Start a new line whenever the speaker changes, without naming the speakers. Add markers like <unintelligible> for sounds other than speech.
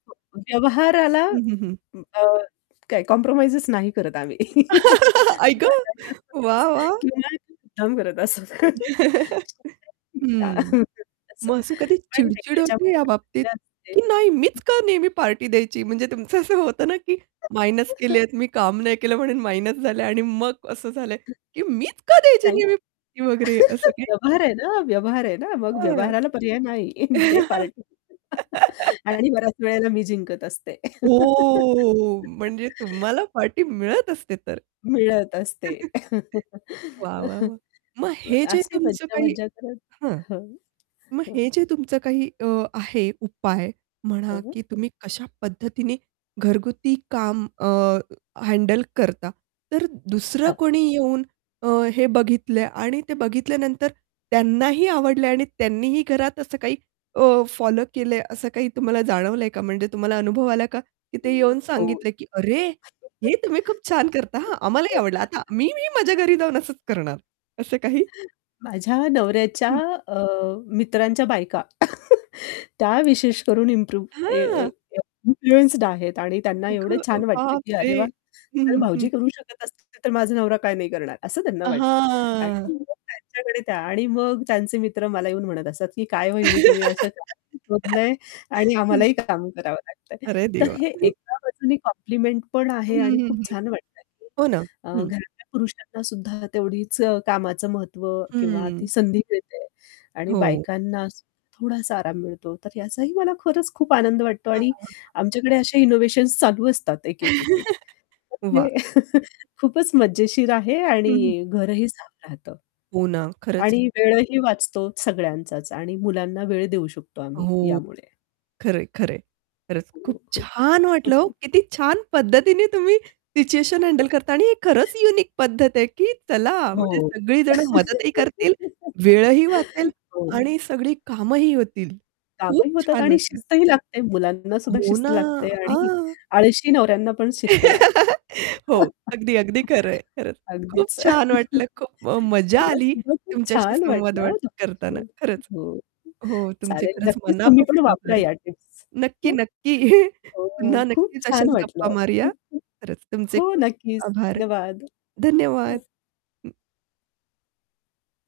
हो, व्यवहाराला
हं, हं, हं.
अ, काय कॉम्प्रोमाईज नाही करत आम्ही. <laughs>
<laughs> आई गं! वाह, वाह!
<unintelligible> मुद्दाम करत असत. <unintelligible>
<chuckles> हं.
<chuckles> असं.
मग असं कधी
पण
चिड-चिड होते
याच्यामध्ये
या
पण
बाबतीत
मजा असते.
की
हं.
"नाही मीच का नेहमी पार्टी द्यायची?" म्हणजे तुमचं असं होतं ना, की मायनस
<laughs>
केलेत, मी काम नाही केलं म्हणून मायनस झालंय आणि मग असं झालंय,
हं.
की "मीच का द्यायची
नाही.
नेहमी पार्टी वगैरे," असं
<laughs>
काही.
व्यवहार आहे ना, व्यवहार आहे ना. मग
हं.
व्यवहाराला पर्याय नाही, <chuckles> दे पार्टी <laughs>
<laughs>
आणि बऱ्याच वेळेला मी जिंकत असते.
हो. म्हणजे
<laughs>
तुम्हाला पार्टी मिळत असते तर.
मिळत असते.
<chuckles> वाह, वाह, वाह!
<laughs>
मग हे जे
अशी
तुमचं
मज्जा
काही
मज्जा करत.
हं.
हं.
मग
हो.
हे जे तुमचं काही अ, आहे उपाय म्हणा,
हं.
की तुम्ही कशा पद्धतीने घरगुती काम अ, हँडल करता. तर दुसरं
हां.
कोणी येऊन अ, हे बघितलंय आणि ते बघितल्यानंतर त्यांनाही आवडलंय आणि त्यांनीही घरात असं काही अ, फॉलो केलंय, असं काही तुम्हाला जाणवलंय का? म्हणजे तुम्हाला अनुभव आला का? की ते
हं.
येऊन
हो.
सांगितले की "अरे हे तुम्ही खूप छान करता हां आम्हालाही आवडलं आता मी मी माझ्या
<laughs>
घरी जाऊन असंच करणार." असं काही?
माझ्या नवऱ्याच्या
हं.
अ, मित्रांच्या बायका, <laughs> त्या विशेष करून इम्प्रूव्ह अ, अ,
हां.
इन्फ्लुएन्स्ड आहेत. आणि त्यांना एवढं
अगं
छान वाटतं की
बापरे!
"अरे वाह,
हं,
जर
हं,
भाऊजी
हं.
करू शकत असतील, तर माझा नवरा काय नाही करणार" असं त्यांना वाटतं. <unintelligible> आणि
हां.
त्यांच्याकडे त्या आणि मग त्यांचे मित्र मला येऊन म्हणत असतात, की "काय
<laughs>
वहिनी तुम्ही असं <unintelligible> शोधलंय आणि
हं.
आम्हालाही काम करावं लागतंय."
अरे
तर
देवा!
हे
<chuckles>
एका बाजूनी कॉम्प्लिमेंट पण
हं,
आहे आणि
हं,
खूप
हं.
छान वाटतंय.
हो ना.
अ,
हं.
घरातल्या पुरुषांना सुद्धा तेवढीच अ, कामाचं महत्व किंवा ती
हं.
संधी मिळते आणि
हो.
बायकांना अस थोडासा आराम मिळतो. तर याचाही मला खरंच खूप आनंद वाटतो.
हां,
आणि
हां, हां.
आमच्याकडे अशा इनोव्हेशन्स चालू असतात. एक, एक, एक, एक
<laughs>
तर
वाह!
ते <laughs> खूपच मजेशीर आहे
हं, हं.
आणि घरही साफ राहतं.
हो ना, खरंच.
आणि वेळही वाचतो सगळ्यांचाच आणि मुलांना वेळ देऊ शकतो आम्ही,
हो.
यामुळे.
खरं आहे, खरं आहे. खरंच
हो,
खूप
हो.
छान वाटलं हो,
<chuckles>
किती छान पद्धतीने तुम्ही सिच्युएशन हँडल करता आणि हे खरंच
<laughs>
युनिक पद्धत आहे, की चला म्हणजे
हो.
सगळी जण मदतही करतील, वेळही वाचेल
<laughs> हो.
आणि सगळी कामंही होतील. खूप
कामही होतात
छान
आणि
वाटलं.
शिस्तही लागते. मुलांनासुद्धा
हो
शिस्त
ना.
लागते आणि
हां.
आळशी नवऱ्यांना पण शिस्त लागते.
<laughs> हो. अगदी, अगदी खरं आहे.
<laughs>
खरचं खूप
अगदीच
छान वाटलं खूप म
<chuckles>
मजा
मला
आली,
सुद्धा खूप
तुमच्याशी
छान
संवाद
वाटलं
व
हं तुमच्याशी
करताना
बोलून.
खरंच.
हो,
हो तुमचे
चालेल
खरंच
नक्कीच तुम्ही पण
मनापासून
वापरा
आभार
या टिप्स.
नक्की
हं.
नक्की, <chuckles>
हो,
पुन्हा
खूप
नक्कीच
छान
अशाच गप्पा
वाटलं.
मारूया. खरंच तुमचे
हो,
खूप
नक्कीच.
आभार.
धन्यवाद.
धन्यवाद.
हं.
हं.